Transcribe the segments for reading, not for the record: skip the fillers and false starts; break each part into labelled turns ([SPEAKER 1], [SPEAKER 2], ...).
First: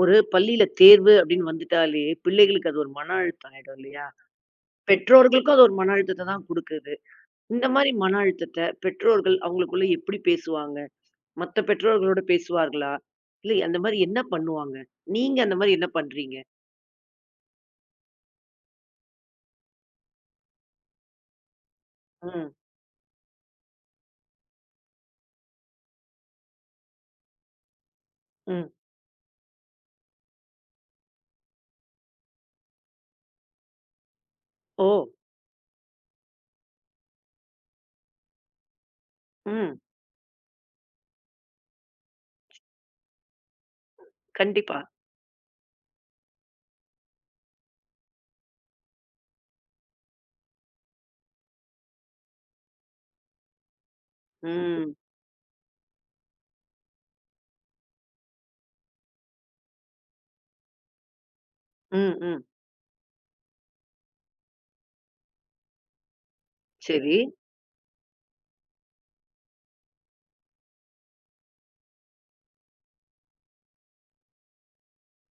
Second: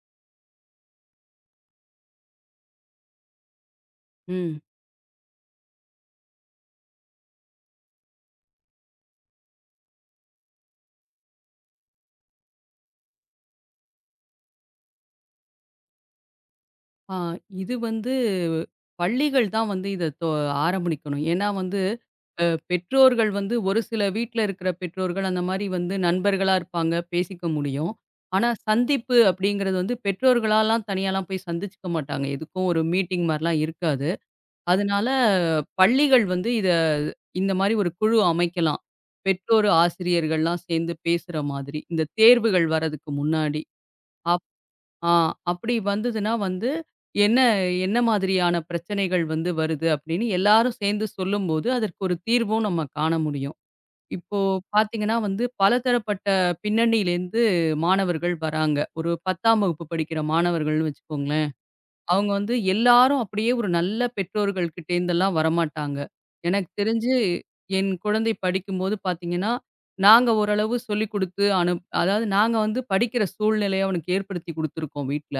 [SPEAKER 1] ஒரு பள்ளியில தேர்வு அப்படின்னு வந்துட்டாலே, பிள்ளைகளுக்கு அது ஒரு மன அழுத்தம் ஆயிடும் இல்லையா?
[SPEAKER 2] ம்.
[SPEAKER 1] பெற்றோர்களுக்கும் அது ஒரு மன அழுத்தத்த தான் குடுக்குது. இந்த மாரி மன அழுத்தத்த பெற்றோர்கள் அவங்களுக்குள்ள எப்படி பேசுவாங்க? மத்த பெற்றோர்களோட பேசுவார்களா? இல்ல அந்த மாரி என்ன பண்ணுவாங்க? நீங்க அந்த மாரி என்ன பண்றீங்க?
[SPEAKER 2] ஆ இது வந்து பள்ளிகள் தான் வந்து இத ஆரம்பிக்கணும். ஏன்னா வந்து அ
[SPEAKER 1] ம்,
[SPEAKER 2] பெற்றோர்கள் வந்து ஒரு சில வீட்ல இருக்கிற பெற்றோர்கள் அந்த மாரி வந்து நண்பர்களா இருப்பாங்க, பேசிக்க முடியும். ஆனா
[SPEAKER 1] ம்.
[SPEAKER 2] சந்திப்பு அப்படிங்கிறது வந்து பெற்றோர்களாலாம் தனியாலாம் போய் சந்திச்சுக்க மாட்டாங்க. எதுக்கும் ஒரு மீட்டிங் மாரிலாம் இருக்காது.
[SPEAKER 1] ஓ!
[SPEAKER 2] அதனால பள்ளிகள் வந்து இந்த மாரி ஒரு குழு அமைக்கலாம். பெற்றோர்,
[SPEAKER 1] ம்.
[SPEAKER 2] ஆசிரியர்கள்லாம் சேர்ந்து பேசுற மாதிரி. இந்த தேர்வுகள் வர்றதுக்கு முன்னாடி.
[SPEAKER 1] கண்டிப்பா.
[SPEAKER 2] ஆ அப்படி வந்ததுன்னா வந்து, என்ன என்ன மாதிரியான பிரச்சனைகள் வந்து வருது அப்படின்னு எல்லாரும் சேர்ந்து சொல்லும்போது, அதற்கு ஒரு தீர்வும் நம்ம காண முடியும். இப்போ
[SPEAKER 1] ம்.
[SPEAKER 2] பார்த்தீங்கன்னா வந்து, பலதரப்பட்ட பின்னணியிலேருந்து மாணவர்கள் வராங்க. ஒரு 10ஆம் வகுப்பு படிக்கிற மாணவர்கள்னு வச்சுக்கோங்களேன்.
[SPEAKER 1] ம்,
[SPEAKER 2] அவங்க
[SPEAKER 1] ம்.
[SPEAKER 2] வந்து எல்லாரும் அப்படியே ஒரு நல்ல பெற்றோர்கள் கிட்டேருந்தெல்லாம் வரமாட்டாங்க. எனக்கு தெரிஞ்சு
[SPEAKER 1] சரி.
[SPEAKER 2] என் குழந்தை படிக்கும்போது பார்த்தீங்கன்னா, நாங்க ஓரளவு சொல்லிக் குடுத்து அதாவது நாங்க வந்து படிக்கிற சூழ்நிலைய அவனுக்கு ஏற்படுத்தி குடுத்துருக்கோம் வீட்ல.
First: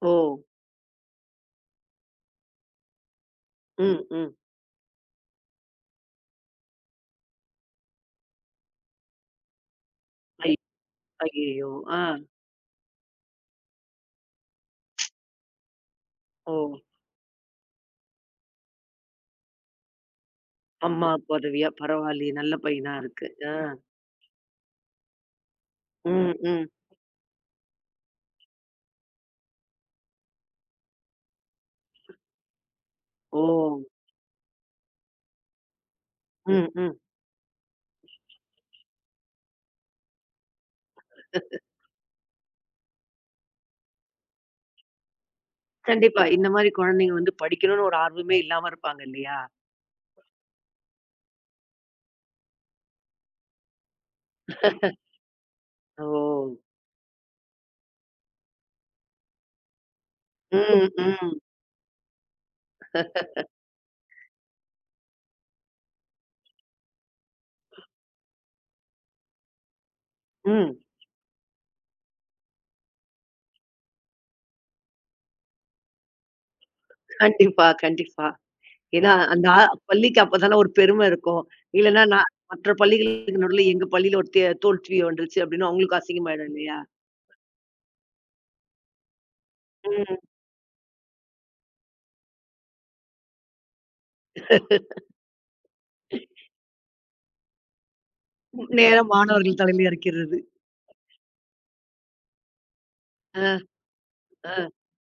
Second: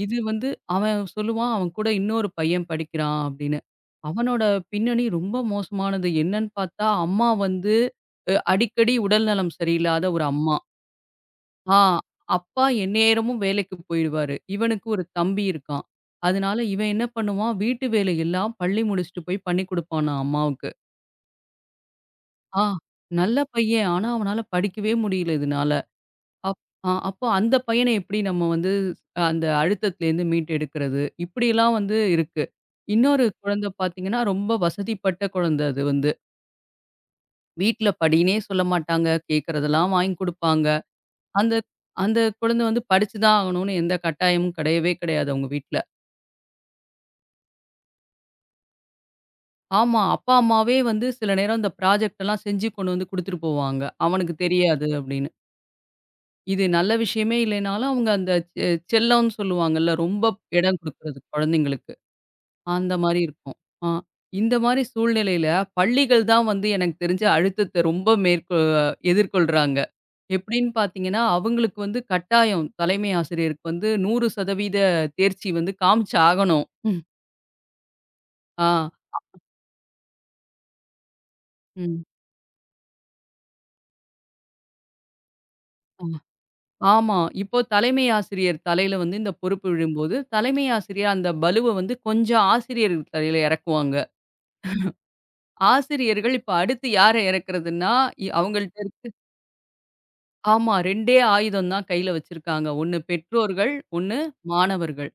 [SPEAKER 1] ஓ!
[SPEAKER 2] இது வந்து அவன் சொல்லுவான், அவன் கூட இன்னொரு பையன் படிக்கிறான் அப்படின்னு.
[SPEAKER 1] ம், ம்.
[SPEAKER 2] அவனோட பின்னணி ரொம்ப மோசமானது. என்னன்னு பார்த்தா, அம்மா வந்து அடிக்கடி உடல்நலம் சரியில்லாத ஒரு
[SPEAKER 1] ஐ
[SPEAKER 2] அம்மா.
[SPEAKER 1] ஐயய்யோ!
[SPEAKER 2] ஆ
[SPEAKER 1] ஆ.
[SPEAKER 2] அப்பா எந்நேரமும் வேலைக்கு போயிடுவாரு. இவனுக்கு ஒரு தம்பி இருக்கான்.
[SPEAKER 1] ஓ!
[SPEAKER 2] அதனால இவன் என்ன பண்ணுவான், வீட்டு வேலை எல்லாம் பள்ளி முடிச்சுட்டு போய் பண்ணி குடுப்பானாம் அம்மாவுக்கு.
[SPEAKER 1] அம்மாவுக்கு உதவியா பரவாயில்லையே! நல்ல
[SPEAKER 2] ஆ
[SPEAKER 1] பையனா இருக்கு.
[SPEAKER 2] நல்ல
[SPEAKER 1] ஆ.
[SPEAKER 2] பையன். ஆனா அவனால படிக்கவே முடியல இதனால.
[SPEAKER 1] ம்,
[SPEAKER 2] அப்
[SPEAKER 1] ம்.
[SPEAKER 2] அப்போ அந்த பையன எப்படி நம்ம வந்து அந்த அழுத்தத்துலேருந்து மீட்டு எடுக்கிறது? இப்படிலாம் வந்து இருக்கு. இன்னொரு
[SPEAKER 1] ஓ!
[SPEAKER 2] குழந்தை பார்த்தீங்கன்னா, ரொம்ப வசதிப்பட்ட குழந்தை அது வந்து.
[SPEAKER 1] ம், ம்.
[SPEAKER 2] வீட்ல படின்னே சொல்ல மாட்டாங்க. கேட்கறதெல்லாம் வாங்கி குடுப்பாங்க. அந்த அந்த குழந்தை வந்து படிச்சு தான் ஆகணும்னு எந்த கட்டாயமும் கிடையவே கிடையாது அவங்க வீட்ல.
[SPEAKER 1] கண்டிப்பா. இந்த மாரி குழந்தைங்க வந்து படிக்கணும்னு ஒரு ஆர்வமே இல்லாம இருப்பாங்க இல்லையா?
[SPEAKER 2] ஆமா, அப்பா, அம்மாவே வந்து சில நேரம் இந்த ப்ராஜெக்ட் எல்லாம் செஞ்சு கொண்டு வந்து குடுத்துட்டு போவாங்க. அவனுக்கு தெரியாது அப்படின்னு.
[SPEAKER 1] ஓ!
[SPEAKER 2] இது நல்ல விஷயமே இல்லைனாலும் அவங்க அந்த செ செல்லம்னு சொல்லுவாங்கல்ல, ரொம்ப இடம் குடுக்கறது
[SPEAKER 1] ம்,
[SPEAKER 2] குழந்தைங்களுக்கு. அந்த மாரி
[SPEAKER 1] ம்.
[SPEAKER 2] இருக்கும். ஆ. இந்த மாரி சூழ்நிலையில பள்ளிகள் தான் வந்து எனக்கு தெரிஞ்சு அழுத்தத்த ரொம்ப எதிர்கொள்றாங்க. எப்படின்னு
[SPEAKER 1] ம்.
[SPEAKER 2] பார்த்தீங்கன்னா, அவங்களுக்கு வந்து கட்டாயம் தலைமை ஆசிரியருக்கு வந்து 100% தேர்ச்சி வந்து காமிச்சு ஆகணும்.
[SPEAKER 1] கண்டிப்பா, கண்டிப்பா.
[SPEAKER 2] ஆ.
[SPEAKER 1] ஏன்னா அந்த பள்ளிக்கு அப்பதானே ஒரு பெருமை இருக்கும்.
[SPEAKER 2] ம்.
[SPEAKER 1] இல்லன்னா நான் மற்ற பள்ளிகளுக்கு நடுவுல எங்க பள்ளியில ஒரு தோல்வி வந்துருச்சு அப்படின்னு அவங்களுக்கு
[SPEAKER 2] ஆ.
[SPEAKER 1] அசிங்கமாயிடும் இல்லையா?
[SPEAKER 2] ஆமா. இப்போ தலைமை ஆசிரியர் தலையில வந்து இந்த பொறுப்பு விழும்போது,
[SPEAKER 1] ம்.
[SPEAKER 2] தலைமை ஆசிரியர் அந்த பளுவ வந்து கொஞ்சம் ஆசிரியர்கள் தலையில இறக்குவாங்க. ஆசிரியர்கள் இப்ப அடுத்து யார இறக்குறதுன்னா, அவங்கள்ட்ட
[SPEAKER 1] நேரா
[SPEAKER 2] இருக்க.
[SPEAKER 1] மாணவர்கள் தலையில இறக்கிறது.
[SPEAKER 2] ஆமா. 2டே ஆயுதம் தான் கையில வச்சிருக்காங்க. ஒண்ணு
[SPEAKER 1] ஆ,
[SPEAKER 2] பெற்றோர்கள், ஒண்ணு
[SPEAKER 1] ஆ.
[SPEAKER 2] மாணவர்கள்.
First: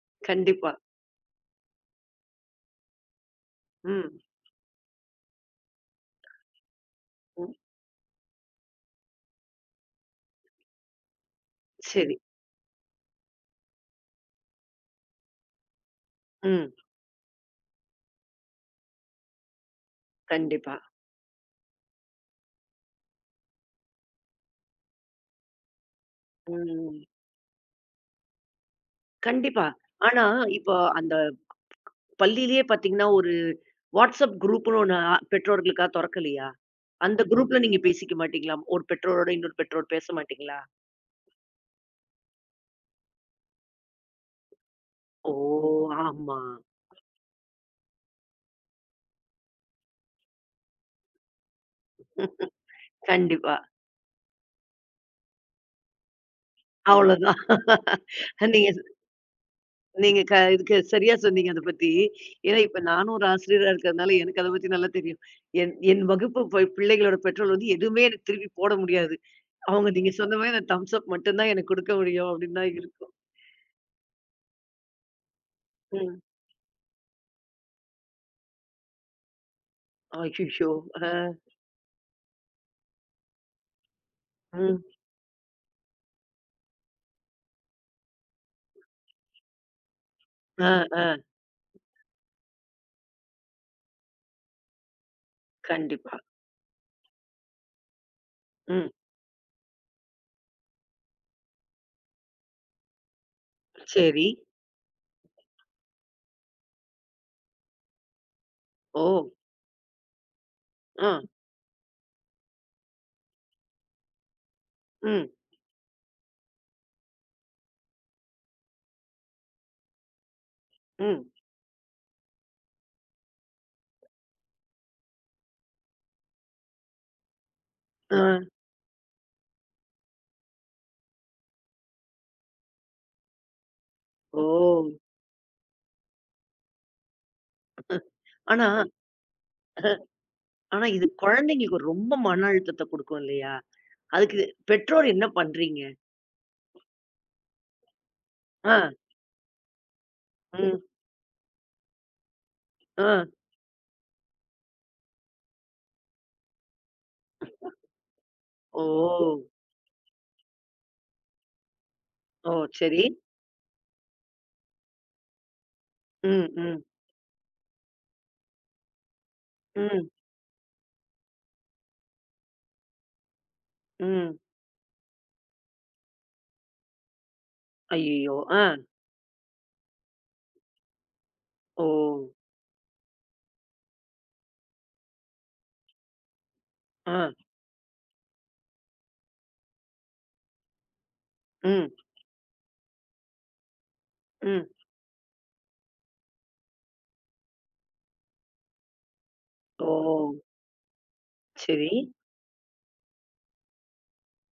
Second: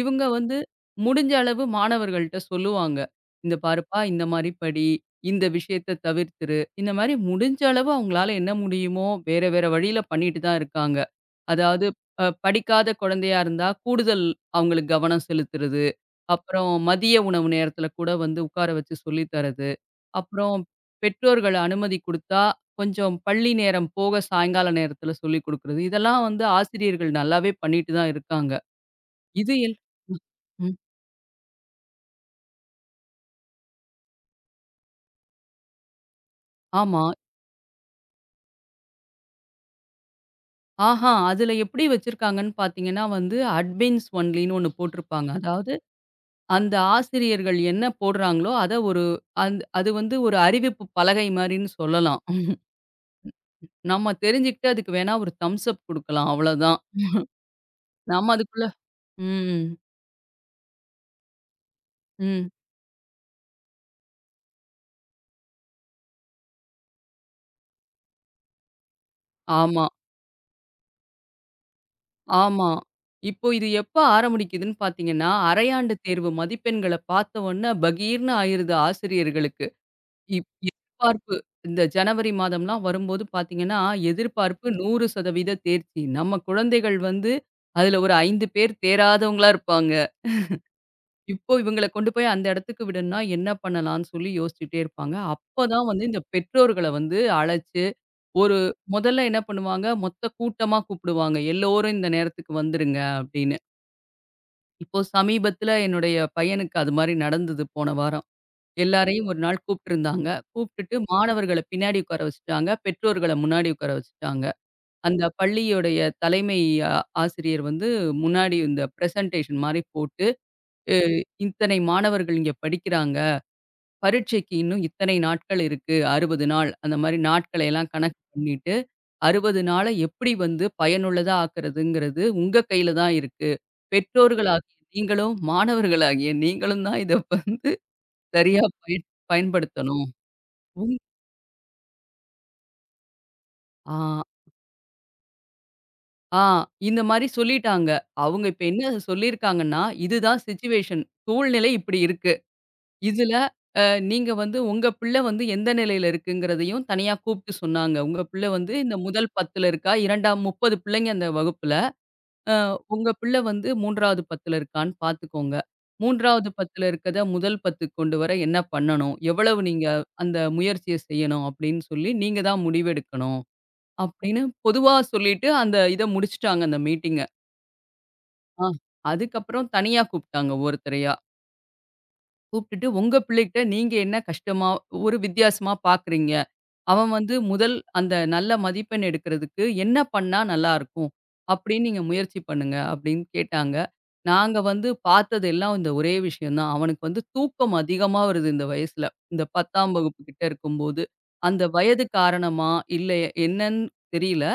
[SPEAKER 2] இவுங்க வந்து
[SPEAKER 1] கண்டிப்பா.
[SPEAKER 2] முடிஞ்ச அளவு மாணவர்கள்ட்ட சொல்லுவாங்க. "இந்த பாருப்பா,
[SPEAKER 1] ம்,
[SPEAKER 2] இந்த மாரி படி, இந்த விஷயத்த தவிர்த்துரு." இந்த மாரி
[SPEAKER 1] ம்.
[SPEAKER 2] முடிஞ்ச அளவு அவங்களால என்ன முடியுமோ, வேற வேற வழியில பண்ணிட்டு தான் இருக்காங்க. அதாவது
[SPEAKER 1] சரி.
[SPEAKER 2] படிக்காத குழந்தையா இருந்தா, கூடுதல் அவங்களுக்கு கவனம் செலுத்துறது.
[SPEAKER 1] ம்.
[SPEAKER 2] அப்புறம் மதிய உணவு நேரத்தில கூட வந்து உட்கார வச்சு சொல்லி தர்றது. அப்புறம்
[SPEAKER 1] கண்டிப்பா.
[SPEAKER 2] பெற்றோர்கள் அனுமதி குடுத்தா, கொஞ்சம் பள்ளி நேரம் போக சாயங்கால நேரத்தில சொல்லிக் குடுக்குறது. இதெல்லாம் வந்து
[SPEAKER 1] ம்.
[SPEAKER 2] ஆசிரியர்கள் நல்லாவே பண்ணிட்டு தான் இருக்காங்க. இது
[SPEAKER 1] கண்டிப்பா.
[SPEAKER 2] எல்
[SPEAKER 1] ஆனா,
[SPEAKER 2] ம்.
[SPEAKER 1] இப்போ அந்த பள்ளியிலேயே பார்த்தீங்கன்னா, ஒரு WhatsApp குரூப்ன்னு ஒண்ணு பெற்றோர்களுக்கா தொறக்கலையா?
[SPEAKER 2] ஆமா.
[SPEAKER 1] அந்த குரூப்ல நீங்க பேசிக்க மாட்டீங்களா? ஒரு பெற்றோரோட இன்னொரு பெற்றோர் பேச மாட்டீங்களா?
[SPEAKER 2] ஆஹா! அதில எப்படி வச்சிருக்காங்கன்னு பார்த்தீங்கன்னா வந்து, அட்மின்ஸ் ஒன்லின்னு ஒண்ணு போட்டிருப்பாங்க.
[SPEAKER 1] ஓ!
[SPEAKER 2] அதாவது
[SPEAKER 1] ஆமா.
[SPEAKER 2] அந்த ஆசிரியர்கள் என்ன போடுறாங்களோ, அத ஒரு அது வந்து ஒரு அறிவிப்பு பலகை மாரின்னு சொல்லலாம்.
[SPEAKER 1] கண்டிப்பா.
[SPEAKER 2] நம்ம தெரிஞ்சுக்கிட்டு அதுக்கு வேணா ஒரு தம்ஸ் அப் குடுக்கலாம். அவ்வளோதான்.
[SPEAKER 1] அவ்வளோதான்.
[SPEAKER 2] நம்ம அதுக்குள்ள.
[SPEAKER 1] நீங்க
[SPEAKER 2] ம்,
[SPEAKER 1] நீங்க க இதுக்கு சரியா சொன்னீங்க அத பத்தி.
[SPEAKER 2] ம்.
[SPEAKER 1] ஏன்னா, இப்ப நானும் ஒரு ஆசிரியரா இருக்கிறதுனால எனக்கு அத பத்தி நல்லா தெரியும். என் என் வகுப்பு பிள்ளைகளோட பெற்றோர் வந்து எதுவுமே எனக்கு திருப்பி போட முடியாது.
[SPEAKER 2] ஆமா.
[SPEAKER 1] அவங்க நீங்க சொன்ன மாரி அந்த தம்ஸ் அப் மட்டும் தான் எனக்கு குடுக்க முடியும் அப்படின்னு
[SPEAKER 2] ஆமா.
[SPEAKER 1] தான் இருக்கும்.
[SPEAKER 2] இப்போ இது எப்ப ஆரம்பிக்குதுன்னு பார்த்தீங்கன்னா, அரையாண்டு
[SPEAKER 1] ம்.
[SPEAKER 2] தேர்வு மதிப்பெண்கள பார்த்த உடனே பகீர்னு ஆயிருது ஆசிரியர்களுக்கு.
[SPEAKER 1] அய்யய்யோ! ஆ.
[SPEAKER 2] எதிர்பார்ப்பு இந்த ஜனவரி மாதம்லாம் வரும்போது பார்த்தீங்கன்னா, எதிர்பார்ப்பு
[SPEAKER 1] ம்.
[SPEAKER 2] 100% தேர்ச்சி. நம்ம குழந்தைகள் வந்து அதுல ஒரு 5 பேர் தேராதவங்களா இருப்பாங்க.
[SPEAKER 1] ஆ, ஆ.
[SPEAKER 2] இப்போ இவங்கள கொண்டு போய் அந்த இடத்துக்கு விடணும்னா என்ன பண்ணலாம்ன்னு சொல்லி யோசிச்சுட்டே இருப்பாங்க. அப்பதான் வந்து
[SPEAKER 1] கண்டிப்பா.
[SPEAKER 2] இந்த பெற்றோர்கள வந்து அழைச்சு, ஒரு
[SPEAKER 1] ம்.
[SPEAKER 2] முதல்ல என்ன பண்ணுவாங்க, மொத்த கூட்டமா கூப்பிடுவாங்க. எல்லோரும் இந்த நேரத்துக்கு வந்துருங்க அப்படின்னு.
[SPEAKER 1] சரி.
[SPEAKER 2] இப்போ சமீபத்துல என்னுடைய பையனுக்கு அது மாரி நடந்தது போன வாரம்.
[SPEAKER 1] ஓ!
[SPEAKER 2] எல்லாரையும் ஒரு நாள் கூப்ட்டுருந்தாங்க. கூப்ட்டுட்டு
[SPEAKER 1] ஆ.
[SPEAKER 2] மாணவர்கள பின்னாடி உட்கார வச்சுட்டாங்க. பெற்றோர்கள முன்னாடி உட்கார வச்சுட்டாங்க. அந்த
[SPEAKER 1] ம்.
[SPEAKER 2] பள்ளியுடைய தலைமை அ ஆசிரியர் வந்து முன்னாடி இந்த பிரசன்டேஷன் மாரி போட்டு, "அ
[SPEAKER 1] ம்.
[SPEAKER 2] இத்தனை மாணவர்கள் இங்க படிக்கிறாங்க. பரீட்சைக்கு இன்னும் இத்தனை நாட்கள் இருக்கு. 60 நாள்." அந்த மாரி நாட்களை எல்லாம் கணக்கு
[SPEAKER 1] ஆ.
[SPEAKER 2] பண்ணிட்டு 60 நாள எப்படி வந்து பயனுள்ளதா ஆக்குறதுங்கிறது உங்க கையில தான் இருக்கு.
[SPEAKER 1] ஓ!
[SPEAKER 2] பெற்றோர்களாகிய நீங்களும், மாணவர்களாகிய நீங்களும் தான் இத வந்து சரியா
[SPEAKER 1] ஆனா
[SPEAKER 2] பயன்படுத்தணும்.
[SPEAKER 1] ஆனா
[SPEAKER 2] உங்
[SPEAKER 1] இது குழந்தைங்களுக்கு ரொம்ப மன அழுத்தத்த குடுக்கும் இல்லையா?
[SPEAKER 2] ஆ,
[SPEAKER 1] அதுக்கு பெற்றோர் என்ன பண்றீங்க?
[SPEAKER 2] ஆ இந்த மாரி சொல்லிட்டாங்க. அவங்க இப்ப
[SPEAKER 1] ஆ.
[SPEAKER 2] என்ன சொல்லியிருக்காங்கன்னா, இதுதான்
[SPEAKER 1] ம்.
[SPEAKER 2] சிச்சுவேஷன் சூழ்நிலை இப்படி இருக்கு.
[SPEAKER 1] ஆ.
[SPEAKER 2] இதுல அ நீங்க வந்து உங்க பிள்ளை வந்து எந்த நிலையில இருக்குங்கிறதையும் தனியா கூப்ட்டு சொன்னாங்க. உங்க பிள்ளை வந்து
[SPEAKER 1] ஓ!
[SPEAKER 2] இந்த முதல் 10ல இருக்கா? 2ஆம் 30 பிள்ளைங்க அந்த வகுப்புல. அ
[SPEAKER 1] ஓ! சரி.
[SPEAKER 2] உங்க பிள்ளை வந்து 3வது 10ல இருக்கான்னு பார்த்துக்கோங்க.
[SPEAKER 1] ம்.
[SPEAKER 2] 3வது
[SPEAKER 1] ம்.
[SPEAKER 2] 10ல இருக்கத முதல் 10க்கு கொண்டு வர என்ன பண்ணணும்? எவ்வளவு நீங்க
[SPEAKER 1] ம்.
[SPEAKER 2] அந்த முயற்சிய செய்யணும்? அப்படின்னு சொல்லி நீங்க தான் முடிவெடுக்கணும்.
[SPEAKER 1] ம்.
[SPEAKER 2] அப்படின்னு பொதுவா சொல்லிட்டு அந்த இத முடிச்சுட்டாங்க அந்த மீட்டிங்க.
[SPEAKER 1] ஐயய்யோ! ஆ.
[SPEAKER 2] ஆ அதுக்கப்புறம் தனியா கூப்ட்டாங்க ஒவ்வொருத்தரையா.
[SPEAKER 1] ஓ!
[SPEAKER 2] கூப்ட்டுட்டு உங்க பிள்ளைகிட்ட நீங்க என்ன கஷ்டமா ஒரு வித்தியாசமா பார்க்குறீங்க? அவன்
[SPEAKER 1] ஆ.
[SPEAKER 2] வந்து முதல் அந்த நல்ல மதிப்பெண் எடுக்கிறதுக்கு என்ன பண்ணா நல்லாயிருக்கும்? அப்படின்னு
[SPEAKER 1] ம்.
[SPEAKER 2] நீங்க முயற்சி பண்ணுங்க அப்படின்னு கேட்டாங்க. நாங்க
[SPEAKER 1] ம்.
[SPEAKER 2] வந்து பார்த்தது எல்லாம் இந்த ஒரே விஷயம் தான். அவனுக்கு வந்து தூக்கம் அதிகமா வருது இந்த வயசுல. இந்த
[SPEAKER 1] ஓ!
[SPEAKER 2] 10ஆம் வகுப்பு கிட்ட இருக்கும்போது. அந்த
[SPEAKER 1] சரி.
[SPEAKER 2] வயது காரணமா? இல்ல என்னன்னு தெரியல.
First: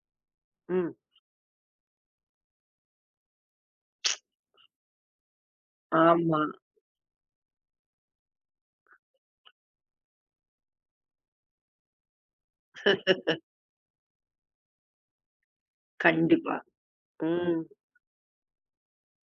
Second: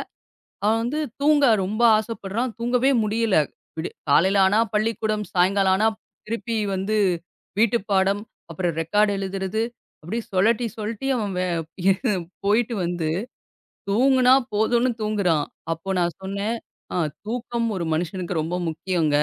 [SPEAKER 2] அவன்
[SPEAKER 1] ம்.
[SPEAKER 2] வந்து தூங்க ரொம்ப ஆசைப்படுறான். தூங்கவே முடியல. விடி காலையில ஆனா பள்ளிக்கூடம், சாயங்காலம் ஆனா
[SPEAKER 1] ஆமா.
[SPEAKER 2] திருப்பி வந்து வீட்டு பாடம், அப்புறம் ரெக்கார்ட் எழுதுறது. அப்படியே சொழட்டி சொழட்டி அவன் போயிட்டு வந்து தூங்குனா போதும்னு தூங்குறான். அப்போ நான்
[SPEAKER 1] கண்டிப்பா.
[SPEAKER 2] சொன்னேன், "ஆ
[SPEAKER 1] ம்.
[SPEAKER 2] தூக்கம் ஒரு மனுஷனுக்கு ரொம்ப முக்கியங்க.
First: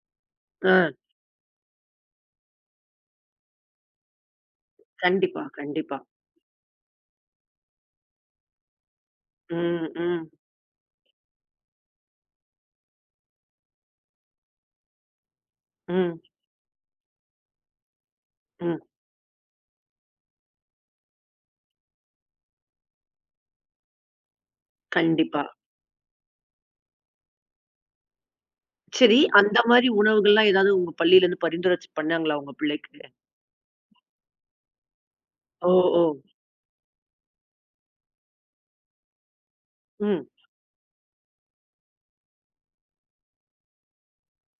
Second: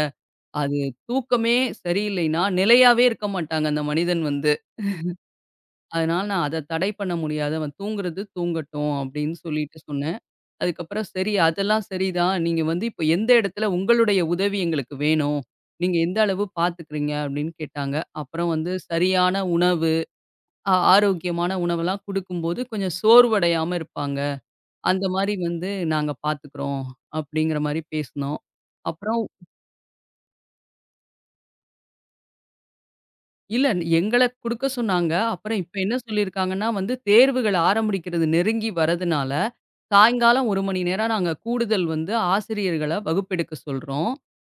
[SPEAKER 1] ஆ.
[SPEAKER 2] அது தூக்கமே சரியில்லைன்னா நிலையாவே இருக்க மாட்டாங்க அந்த மனிதன் வந்து.
[SPEAKER 1] கண்டிப்பா, கண்டிப்பா.
[SPEAKER 2] அதனால நான் அத தடை பண்ண முடியாது. அவன் தூங்குறது தூங்கட்டும்." அப்படின்னு சொல்லிட்டு
[SPEAKER 1] ம்.
[SPEAKER 2] சொன்னேன்.
[SPEAKER 1] ம்.
[SPEAKER 2] அதுக்கப்புறம் சரி அதெல்லாம் சரிதான். நீங்க வந்து இப்ப எந்த இடத்துல உங்களுடைய உதவி எங்களுக்கு வேணும். நீங்க எந்த
[SPEAKER 1] ம்.
[SPEAKER 2] அளவு பார்த்துக்கிறீங்க அப்படின்னு கேட்டாங்க. அப்புறம் வந்து
[SPEAKER 1] ம்.
[SPEAKER 2] சரியான உணவு, ஆரோக்கியமான உணவெல்லாம் குடுக்கும்போது கொஞ்சம் சோர்வடையாம இருப்பாங்க. அந்த மாரி
[SPEAKER 1] கண்டிப்பா.
[SPEAKER 2] வந்து நாங்க பார்த்துக்கிறோம் அப்படிங்கிற மாரி பேசுனோம்.
[SPEAKER 1] சரி,
[SPEAKER 2] அப்புறம்
[SPEAKER 1] அந்த மாரி உணவுகள்லாம் ஏதாவது உங்க பள்ளியிலருந்து பரிந்துரை பண்ணாங்களா உங்க பிள்ளைக்கு?
[SPEAKER 2] இல்ல, எங்கள குடுக்க சொன்னாங்க. அப்புறம்
[SPEAKER 1] ஓ!
[SPEAKER 2] இப்ப என்ன
[SPEAKER 1] ஓ!
[SPEAKER 2] சொல்லியிருக்காங்கன்னா வந்து தேர்வுகள் ஆரம்பிக்கிறது நெருங்கி வரதுனால,
[SPEAKER 1] ம்.
[SPEAKER 2] சாயங்காலம் 1 மணி நேரம் நாங்க கூடுதல் வந்து ஆசிரியர்கள வகுப்பெடுக்க சொல்றோம்.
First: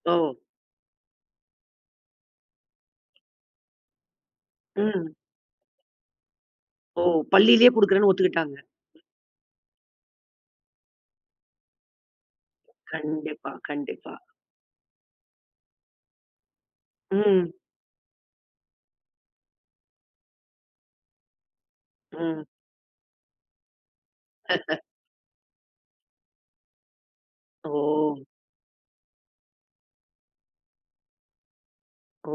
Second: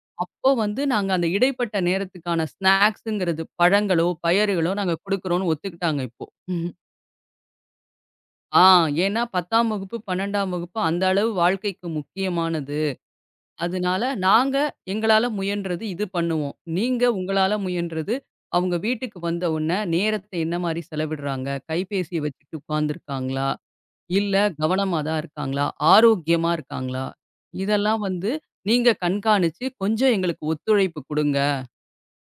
[SPEAKER 1] ஓ!
[SPEAKER 2] அப்போ வந்து நாங்க அந்த இடைப்பட்ட நேரத்துக்கான ஸ்நாக்ஸ்ங்கிறது பழங்களோ, பயறுகளோ நாங்க
[SPEAKER 1] ம்.
[SPEAKER 2] குடுக்குறோம்னு ஒத்துக்கிட்டாங்க இப்போ. ம்ஹும்.
[SPEAKER 1] ஓ! பள்ளியிலேயே குடுக்குறேன்னு ஒத்துக்கிட்டாங்க.
[SPEAKER 2] ஆ ஏன்னா 10ஆம் வகுப்பு, 12ஆம் வகுப்பு அந்த அளவு வாழ்க்கைக்கு முக்கியமானது.
[SPEAKER 1] கண்டிப்பா,
[SPEAKER 2] அதனால
[SPEAKER 1] கண்டிப்பா.
[SPEAKER 2] நாங்க எங்களால முயன்றது இது பண்ணுவோம். நீங்க
[SPEAKER 1] ம்.
[SPEAKER 2] உங்களால முயன்றது, அவங்க வீட்டுக்கு வந்த உடனே நேரத்த என்ன மாரி செலவிடுறாங்க? கைபேசிய
[SPEAKER 1] ம்.
[SPEAKER 2] வச்சுட்டு உட்கார்ந்துருக்காங்களா? இல்ல கவனமா தான் இருக்காங்களா? ஆரோக்கியமா இருக்காங்களா?
[SPEAKER 1] ஓ!
[SPEAKER 2] இதெல்லாம் வந்து நீங்க கண்காணிச்சு கொஞ்சம் எங்களுக்கு ஒத்துழைப்பு குடுங்க.
[SPEAKER 1] ஓ!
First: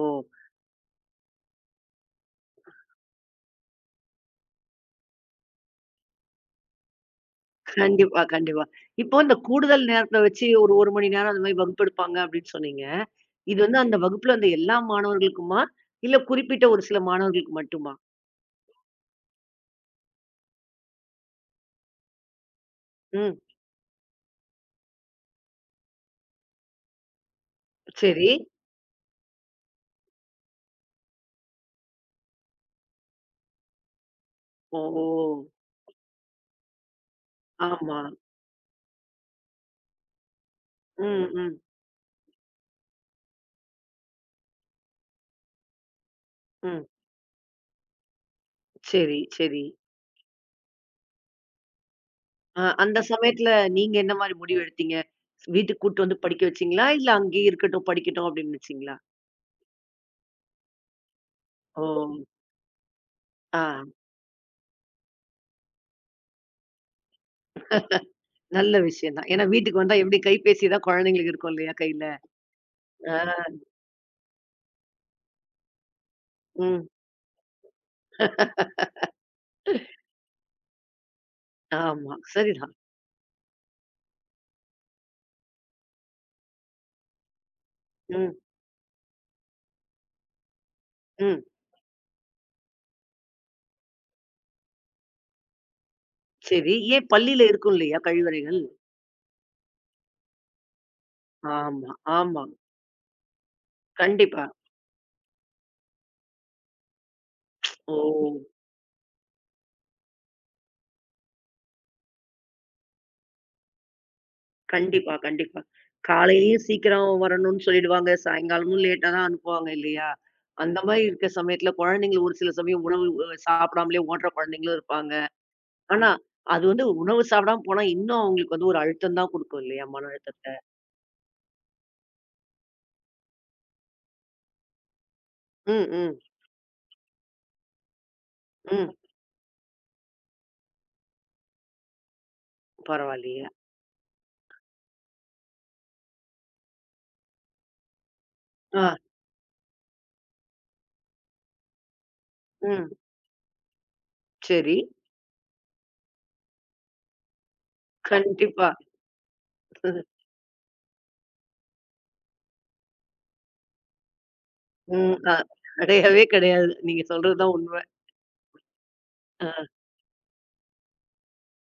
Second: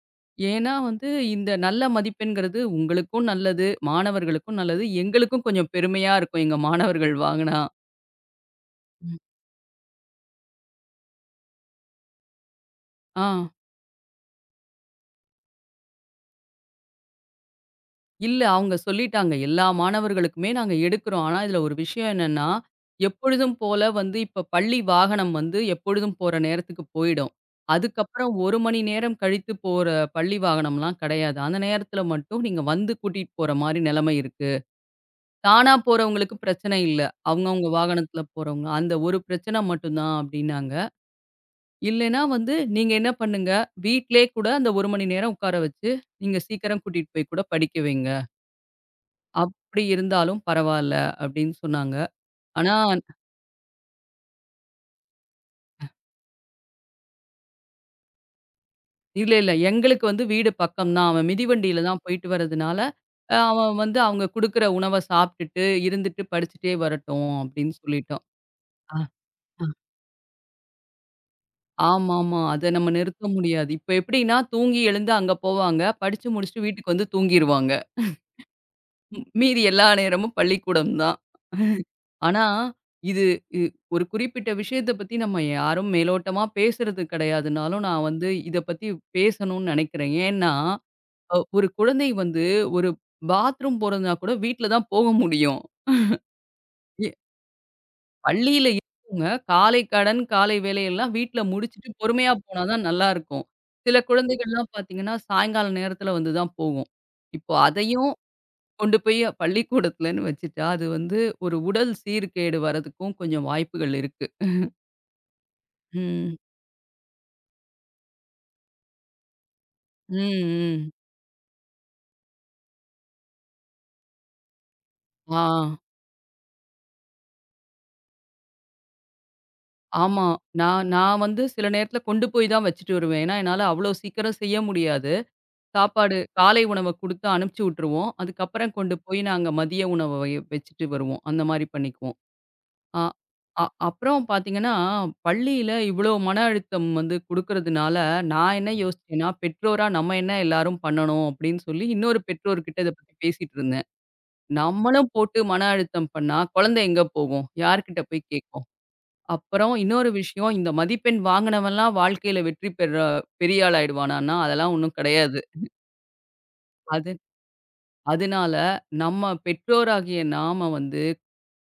[SPEAKER 2] ஏன்னா வந்து, இந்த நல்ல மதிப்பெண்ங்கிறது உங்களுக்கும் நல்லது, மாணவர்களுக்கும் நல்லது, எங்களுக்கும் கொஞ்சம் பெருமையா இருக்கும் எங்க மாணவர்கள் வாங்குனா.
[SPEAKER 1] கண்டிப்பா, கண்டிப்பா.
[SPEAKER 2] ம்.
[SPEAKER 1] இப்போ இந்த கூடுதல் நேரத்த வச்சு ஒரு 1 மணி நேரம் அந்த மாரி வகுப்பு எடுப்பாங்க அப்படின்னு சொன்னீங்க.
[SPEAKER 2] ஆ
[SPEAKER 1] இது வந்து அந்த வகுப்புல அந்த எல்லா மாணவர்களுக்குமா? இல்ல குறிப்பிட்ட ஒரு சில மாணவர்களுக்கு மட்டுமா?
[SPEAKER 2] இல்ல அவங்க சொல்லிட்டாங்க, எல்லா மாணவர்களுக்குமே நாங்க எடுக்கிறோம். ஆனா இதுல ஒரு விஷயம் என்னன்னா,
[SPEAKER 1] ம்.
[SPEAKER 2] எப்பொழுதும் போல வந்து இப்ப பள்ளி வாகனம் வந்து எப்பொழுதும் போற நேரத்துக்கு போயிடும்.
[SPEAKER 1] சரி.
[SPEAKER 2] அதுக்கப்புறம் 1 மணி நேரம் கழித்து போற பள்ளி வாகனம்லாம் கிடையாது. அந்த நேரத்துல மட்டும் நீங்க வந்து கூட்டிட்டு போற மாரி நிலைமை இருக்கு.
[SPEAKER 1] ஓ!
[SPEAKER 2] தானா போறவங்களுக்கு பிரச்சனை இல்ல. அவங்கவங்க
[SPEAKER 1] ஆமா.
[SPEAKER 2] வாகனத்துல போறவங்க. அந்த ஒரு பிரச்சனை மட்டும் தான் அப்டின்னாங்க.
[SPEAKER 1] ம், ம்,
[SPEAKER 2] இல்லைன்னா வந்து நீங்க என்ன பண்ணுங்க, வீட்லயே கூட அந்த 1 மணி நேரம் உட்கார வச்சு, நீங்க சீக்கிரம்
[SPEAKER 1] ம்.
[SPEAKER 2] கூட்டிட்டு போய் கூட படிக்க வைங்க.
[SPEAKER 1] சரி, சரி.
[SPEAKER 2] அப்படி இருந்தாலும் பரவால்ல அப்படின்னு சொன்னாங்க. ஆனா
[SPEAKER 1] அந்த சமயத்துல நீங்க என்ன மாரி முடிவு எடுத்தீங்க? வீட்டுக்கு கூட்டு வந்து படிக்க வச்சீங்களா? இல்ல அங்கேயே இருக்கட்டும், படிக்கட்டும் அப்படின்னு வச்சீங்களா?
[SPEAKER 2] இல்ல, இல்ல எங்களுக்கு வந்து வீடு பக்கம் தான். அவன் மிதிவண்டியில
[SPEAKER 1] ஓ!
[SPEAKER 2] தான் போயிட்டு வர்றதுனால,
[SPEAKER 1] ஆ,
[SPEAKER 2] அவன் வந்து அவங்க குடுக்குற உணவ சாப்ட்டுட்டு, இருந்துட்டு, படிச்சுட்டே வரட்டும் அப்படின்னு சொல்லிட்டோம்.
[SPEAKER 1] நல்ல விஷயம் தான். ஏன்னா
[SPEAKER 2] அ.
[SPEAKER 1] வீட்டுக்கு வந்தா எப்படி கைபேசி தான் குழந்தைங்களுக்கு இருக்கும் இல்லையா கையில?
[SPEAKER 2] ஆமாமா. அத நம்ம
[SPEAKER 1] ஆ,
[SPEAKER 2] நிறுத்த முடியாது. இப்ப எப்படின்னா, தூங்கி எழுந்து அங்க போவாங்க. படிச்சு முடிச்சுட்டு
[SPEAKER 1] ம்.
[SPEAKER 2] வீட்டுக்கு வந்து தூங்கிருவாங்க. மீதி எல்லா நேரமும் பள்ளிக்கூடம் தான்.
[SPEAKER 1] ஆமா,
[SPEAKER 2] ஆனா,
[SPEAKER 1] சரிதான்.
[SPEAKER 2] இது இ ஒரு குறிப்பிட்ட விஷயத்த பத்தி நம்ம யாரும் மேலோட்டமா பேசுறது கிடையாதுனாலும், நான் வந்து
[SPEAKER 1] ம்,
[SPEAKER 2] இத பத்தி பேசணும்னு நெனைக்கிறேன். ஏன்னா,
[SPEAKER 1] ம்.
[SPEAKER 2] ஒரு குழந்தை வந்து ஒரு பாத்ரூம் போறதுனா கூட வீட்ல தான் போக முடியும்.
[SPEAKER 1] சரி.
[SPEAKER 2] எ
[SPEAKER 1] ஏன் பள்ளியில இருக்கும் இல்லையா கழிவறைகள்?
[SPEAKER 2] பள்ளியில இருக்கவங்க, காலை கடன், காலை வேலையெல்லாம் வீட்ல முடிச்சுட்டு
[SPEAKER 1] ஆமா,
[SPEAKER 2] பொறுமையா
[SPEAKER 1] ஆமா.
[SPEAKER 2] போனா தான் நல்லாருக்கும். சில
[SPEAKER 1] கண்டிப்பா.
[SPEAKER 2] குழந்தைகள்லாம் பார்த்தீங்கன்னா, சாயங்கால நேரத்தில வந்து தான் போகும். இப்போ
[SPEAKER 1] ஓ!
[SPEAKER 2] அதையும் கொண்டு போய் பள்ளிக்கூடத்துலன்னு வச்சுட்டா, அது வந்து ஒரு உடல் சீர்கேடு வரதுக்கும் கொஞ்சம் வாய்ப்புகள் இருக்கு.
[SPEAKER 1] கண்டிப்பா, கண்டிப்பா.
[SPEAKER 2] ம்.
[SPEAKER 1] காலையிலயும் சீக்கிரம் வரணும்னு சொல்லிடுவாங்க. சாயங்காலமும் லேட்டா தான் அனுப்புவாங்க இல்லையா?
[SPEAKER 2] ம்,
[SPEAKER 1] அந்த
[SPEAKER 2] ம்.
[SPEAKER 1] மாரி இருக்க சமயத்துல குழந்தைங்கள ஒரு சில சமயம் உணவு சாப்பிடாமலே ஓடுற குழந்தைங்களும் இருப்பாங்க.
[SPEAKER 2] ஆ.
[SPEAKER 1] ஆனா, அது வந்து உணவு சாப்பிடாம போனா இன்னும் அவங்களுக்கு வந்து ஒரு அழுத்தம் தான் குடுக்கும் இல்லையா? மன
[SPEAKER 2] ஆமா.
[SPEAKER 1] அழுத்தத்த.
[SPEAKER 2] நான் நான் வந்து சில நேரத்தில கொண்டு போய் தான் வச்சுட்டு வருவேன். ஏன்னா, என்னால அவ்வளோ சீக்கிரம் செய்ய முடியாது.
[SPEAKER 1] ம்,
[SPEAKER 2] சாப்பாடு
[SPEAKER 1] ம்,
[SPEAKER 2] காலை உணவ குடுத்து அனுப்பிச்சு விட்டுருவோம். அதுக்கப்புறம்
[SPEAKER 1] ம்.
[SPEAKER 2] கொண்டு போய் நாங்க மதிய உணவ வச்சுட்டு வருவோம். அந்த மாரி பண்ணிக்குவோம். அ
[SPEAKER 1] பரவாயில்லையே.
[SPEAKER 2] அ அப்புறம் பார்த்தீங்கன்னா, பள்ளியில இவ்வளோ மன அழுத்தம் வந்து குடுக்கறதுனால, நான் என்ன
[SPEAKER 1] ஆ,
[SPEAKER 2] யோசிச்சேன்னா, பெற்றோரா நம்ம என்ன எல்லாரும் பண்ணணும் அப்படின்னு சொல்லி இன்னொரு பெற்றோர்கிட்ட
[SPEAKER 1] ம்.
[SPEAKER 2] இத பத்தி பேசிட்டு இருந்தேன்.
[SPEAKER 1] சரி.
[SPEAKER 2] நம்மளும் போட்டு மன அழுத்தம் பண்ணா, குழந்தை எங்க போகும்? யார்கிட்ட போய் கேட்கும்?
[SPEAKER 1] கண்டிப்பா.
[SPEAKER 2] அப்புறம் இன்னொரு விஷயம், இந்த மதிப்பெண் வாங்குனவன்லாம் வாழ்க்கையில வெற்றி பெற பெரிய ஆள் ஆயிடுவானான்னா, அதெல்லாம் ஒண்ணும்
[SPEAKER 1] ம்.
[SPEAKER 2] கிடையாது.
[SPEAKER 1] கிடையவே கிடையாது. நீங்க
[SPEAKER 2] அது
[SPEAKER 1] சொல்றது தான் உண்ம.
[SPEAKER 2] அதனால நம்ம
[SPEAKER 1] ஆ,
[SPEAKER 2] பெற்றோராகிய நாம வந்து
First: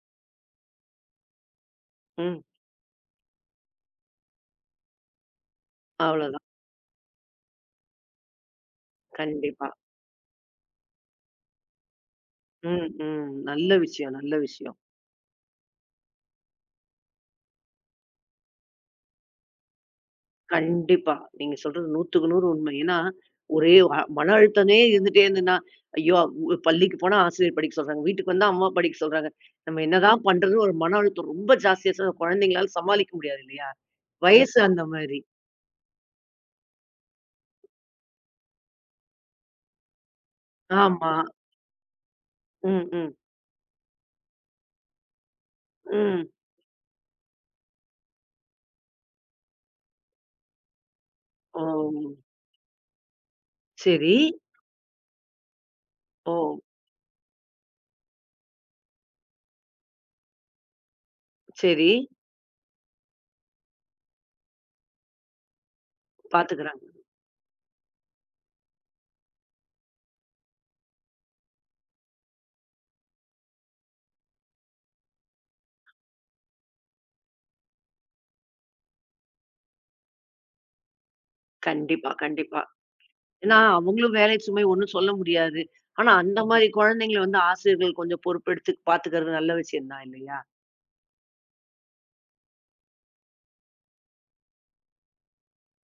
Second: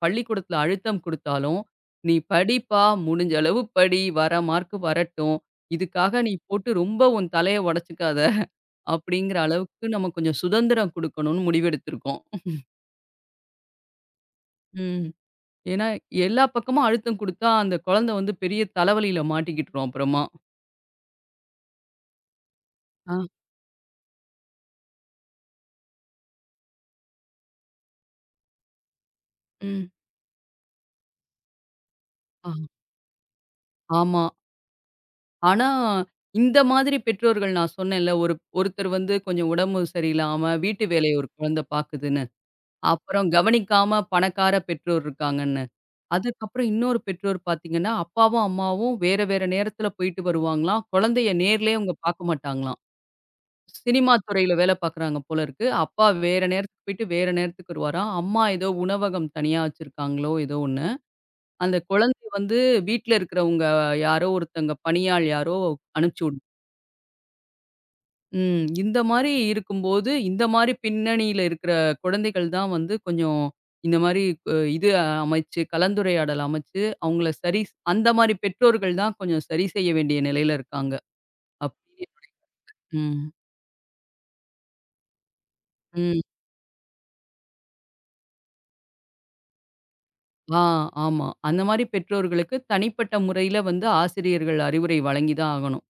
[SPEAKER 2] பள்ளிக்கூடத்துல அழுத்தம் குடுத்தாலும், "நீ
[SPEAKER 1] ம்.
[SPEAKER 2] படிப்பா, முடிஞ்ச அளவு படி, வர மார்க் வரட்டும். இதுக்காக நீ
[SPEAKER 1] அவ்வளோதான்.
[SPEAKER 2] போட்டு ரொம்ப உன் தலைய உடைச்சுக்காத" அப்படிங்கிற
[SPEAKER 1] கண்டிப்பா.
[SPEAKER 2] அளவுக்கு நம்ம கொஞ்சம் சுதந்திரம் குடுக்கணும்னு முடிவெடுத்திருக்கோம்.
[SPEAKER 1] ம், ம். நல்ல விஷயம், நல்ல விஷயம்.
[SPEAKER 2] ம். ஏன்னா, எல்லா பக்கமும் அழுத்தம் குடுத்தா, அந்த குழந்தை வந்து பெரிய தலைவலியில மாட்டிக்கிட்டுரும் அப்புறமா.
[SPEAKER 1] கண்டிப்பா. நீங்க சொல்றது 100க்கு 100 உண்மை. ஏன்னா,
[SPEAKER 2] ஆ.
[SPEAKER 1] ஒரே மன அழுத்தமே இருந்துட்டே இருந்தேன்னா, ஐயோ! பள்ளிக்கு போனா ஆசிரியர் படிக்க சொல்றாங்க. வீட்டுக்கு வந்தா அம்மா படிக்க சொல்றாங்க. நம்ம
[SPEAKER 2] ம்.
[SPEAKER 1] என்னதான் பண்றதுன்னு ஒரு மன அழுத்தம் ரொம்ப ஜாஸ்தியா
[SPEAKER 2] ஆ.
[SPEAKER 1] குழந்தைங்களால சமாளிக்க முடியாது இல்லையா?
[SPEAKER 2] ஆமா.
[SPEAKER 1] வயசு கண்டிப்பா. அந்த மாரி.
[SPEAKER 2] ஆனா, இந்த மாதிரி பெற்றோர்கள் நான் சொன்னேன்ல, ஒரு ஒருத்தர் வந்து கொஞ்சம் உடம்பு சரியில்லாம, வீட்டு
[SPEAKER 1] ஆமா.
[SPEAKER 2] வேலைய ஒரு குழந்தை பாக்குதுன்னு.
[SPEAKER 1] ம், ம்,
[SPEAKER 2] அப்புறம் கவனிக்காம பணக்கார பெற்றோர் இருக்காங்கன்னு.
[SPEAKER 1] ம்.
[SPEAKER 2] அதுக்கப்புறம் இன்னொரு பெற்றோர் பார்த்தீங்கன்னா, அப்பாவும், அம்மாவும் வேற வேற நேரத்தில போயிட்டு வருவாங்களாம். குழந்தைய
[SPEAKER 1] ஓ!
[SPEAKER 2] நேர்லயே அவங்க பார்க்க மாட்டாங்களாம். சினிமா
[SPEAKER 1] சரி.
[SPEAKER 2] துறையில வேல பார்க்குறாங்க போல இருக்கு. அப்பா
[SPEAKER 1] ஓ!
[SPEAKER 2] வேற நேரத்துக்கு போயிட்டு வேற நேரத்துக்கு வருவாராம். அம்மா ஏதோ உணவகம் தனியா வச்சிருக்காங்களோ ஏதோ ஒண்ணு. அந்த
[SPEAKER 1] சரி.
[SPEAKER 2] குழந்தை வந்து வீட்ல இருக்கிறவங்க யாரோ ஒருத்தங்க பணியாள் யாரோ அனுப்பிச்சு.
[SPEAKER 1] பாத்துக்குறாங்க.
[SPEAKER 2] ம். இந்த மாரி இருக்கும்போது, இந்த மாரி பின்னணியில இருக்கிற குழந்தைகள் தான் வந்து கொஞ்சம் இந்த மாரி அ இது அமைச்சு, கலந்துரையாடல் அமைச்சு, அவங்கள சரி அந்த மாரி பெற்றோர்கள் தான் கொஞ்சம் சரி செய்ய வேண்டிய நிலையில இருக்காங்க. அப்டி
[SPEAKER 1] கண்டிப்பா, கண்டிப்பா.
[SPEAKER 2] ம்.
[SPEAKER 1] ஏன்னா, அவங்களும் வேலை சுமை ஒண்ணும் சொல்ல முடியாது. ஆனா,
[SPEAKER 2] ம்.
[SPEAKER 1] அந்த மாரி கண்டிப்பா. குழந்தைங்கள வந்து ஆசிரியர்கள் கொஞ்சம் பொறுப்பெடுத்து பாத்துக்கிறது நல்ல விஷயம் தான் இல்லையா?
[SPEAKER 2] ஆ ஆமா. அந்த மாரி பெற்றோர்களுக்கு தனிப்பட்ட முறையில வந்து ஆசிரியர்கள் அறிவுரை வழங்கி தான் ஆகணும்.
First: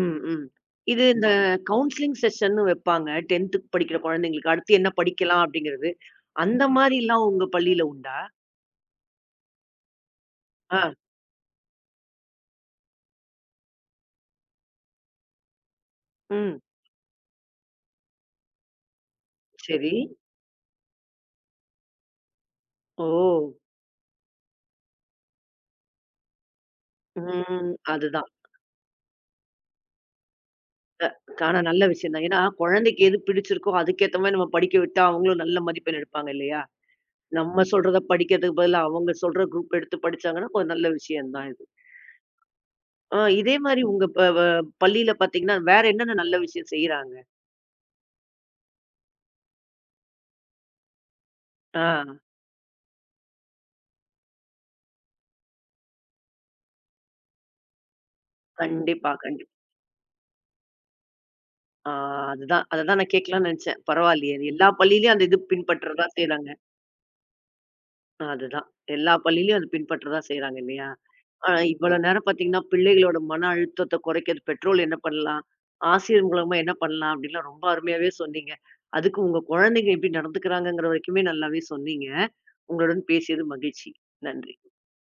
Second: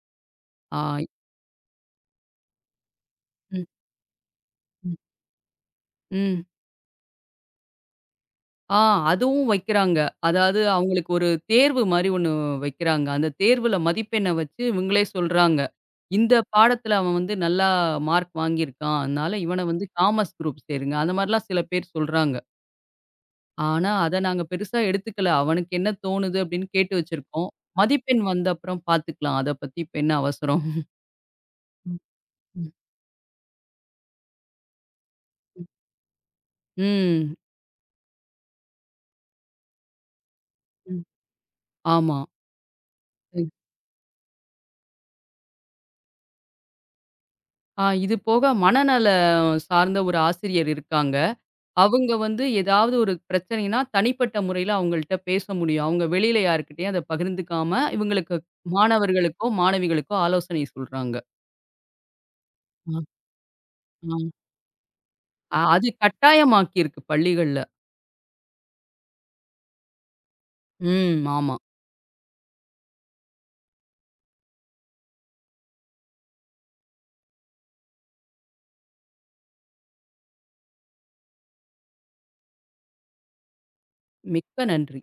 [SPEAKER 1] ம், ம்.
[SPEAKER 2] ஆ.
[SPEAKER 1] இது இந்த கவுன்சிலிங் செஷன்னு வைப்பாங்க.
[SPEAKER 2] ம்.
[SPEAKER 1] 10த்துக்கு படிக்கிற குழந்தைங்களுக்கு அடுத்து என்ன
[SPEAKER 2] ம்.
[SPEAKER 1] படிக்கலாம் அப்படிங்கிறது.
[SPEAKER 2] ம்.
[SPEAKER 1] அந்த மாரிலாம் உங்க பள்ளியில உண்டா?
[SPEAKER 2] ஆ அதுவும் வைக்கிறாங்க. அதாவது
[SPEAKER 1] ஆ.
[SPEAKER 2] அவங்களுக்கு ஒரு தேர்வு மாரி ஒண்ணு வைக்கிறாங்க. அந்த தேர்வுல மதிப்பெண்ண வச்சு இவங்களே சொல்றாங்க. இந்த
[SPEAKER 1] ம்.
[SPEAKER 2] பாடத்துல அவன் வந்து நல்லா மார்க் வாங்கியிருக்கான். அதனால இவன வந்து
[SPEAKER 1] சரி.
[SPEAKER 2] காமர்ஸ் குரூப் சேருங்க. அந்த மாரிலாம் சில பேர் சொல்றாங்க.
[SPEAKER 1] ஓ!
[SPEAKER 2] ஆனா அத நாங்க பெருசா எடுத்துக்கல. அவனுக்கு என்ன தோணுது அப்படின்னு கேட்டு வச்சிருக்கோம்.
[SPEAKER 1] ம்.
[SPEAKER 2] மதிப்பெண்
[SPEAKER 1] அதுதான்.
[SPEAKER 2] வந்த அப்புறம் பாத்துக்கலாம். அத பத்தி இப்ப என்ன அவசரம்?
[SPEAKER 1] அ ஆனா நல்ல
[SPEAKER 2] ம்,
[SPEAKER 1] விஷயம் தான். ஏன்னா
[SPEAKER 2] ம்.
[SPEAKER 1] குழந்தைக்கு எது பிடிச்சிருக்கோ அதுக்கேத்த மாரி நம்ம படிக்க விட்டா அவங்களும் நல்ல மதிப்பெண் எடுப்பாங்க இல்லையா?
[SPEAKER 2] ம்.
[SPEAKER 1] நம்ம சொல்றத படிக்கிறதுக்கு பதிலா அவங்க சொல்ற குரூப் எடுத்து படிச்சாங்கன்னா கொஞ்சம் நல்ல
[SPEAKER 2] ம்.
[SPEAKER 1] விஷயம் தான் இது.
[SPEAKER 2] ஆமா.
[SPEAKER 1] ஆ இதே மாரி உங்க ப வ பள்ளியில பார்த்தீங்கன்னா, வேற என்னென்ன நல்ல விஷயம் செய்றாங்க?
[SPEAKER 2] இது போக மனநல சார்ந்த ஒரு ஆசிரியர் இருக்காங்க.
[SPEAKER 1] ஆ.
[SPEAKER 2] அவங்க வந்து ஏதாவது ஒரு பிரச்சனைன்னா, தனிப்பட்ட முறையில அவங்கள்ட்ட பேச முடியும். அவங்க வெளியில யார்கிட்டயும் அத பகிர்ந்துக்காம, இவங்களுக்கு
[SPEAKER 1] கண்டிப்பா,
[SPEAKER 2] மாணவர்களுக்கோ,
[SPEAKER 1] கண்டிப்பா.
[SPEAKER 2] மாணவிகளுக்கோ ஆலோசனை சொல்றாங்க.
[SPEAKER 1] ஆ அதுதான்,
[SPEAKER 2] ஆ,
[SPEAKER 1] அததான் நான் கேட்கலாம்னு நெனச்சேன்.
[SPEAKER 2] ஆ.
[SPEAKER 1] பரவாயில்லையே! அது எல்லா பள்ளியிலயும் அந்த இது
[SPEAKER 2] அது
[SPEAKER 1] பின்பற்றதா செய்றாங்க.
[SPEAKER 2] கட்டாயமாக்கியிருக்கு பள்ளிகள்ல.
[SPEAKER 1] ஆ, அதுதான். எல்லா பள்ளியிலயும் அது பின்பற்றதான் செய்றாங்க இல்லையா?
[SPEAKER 2] ம்.
[SPEAKER 1] ஆ
[SPEAKER 2] ஆமா.
[SPEAKER 1] இவ்வளோ நேரம் பார்த்தீங்கன்னா, பிள்ளைகளோட மன அழுத்தத்த குறைக்கிறது பெற்றோர் என்ன பண்ணலாம்? ஆசிரியர் மூலமா என்ன பண்ணலாம்? அப்படின்லாம் ரொம்ப அருமையாவே சொன்னீங்க. அதுக்கு உங்க குழந்தைங்க எப்படி நடந்துக்கிறாங்கங்கிற வரைக்குமே நல்லாவே சொன்னீங்க. உங்களுடன் பேசியது மகிழ்ச்சி. நன்றி.
[SPEAKER 2] மிக்க நன்றி.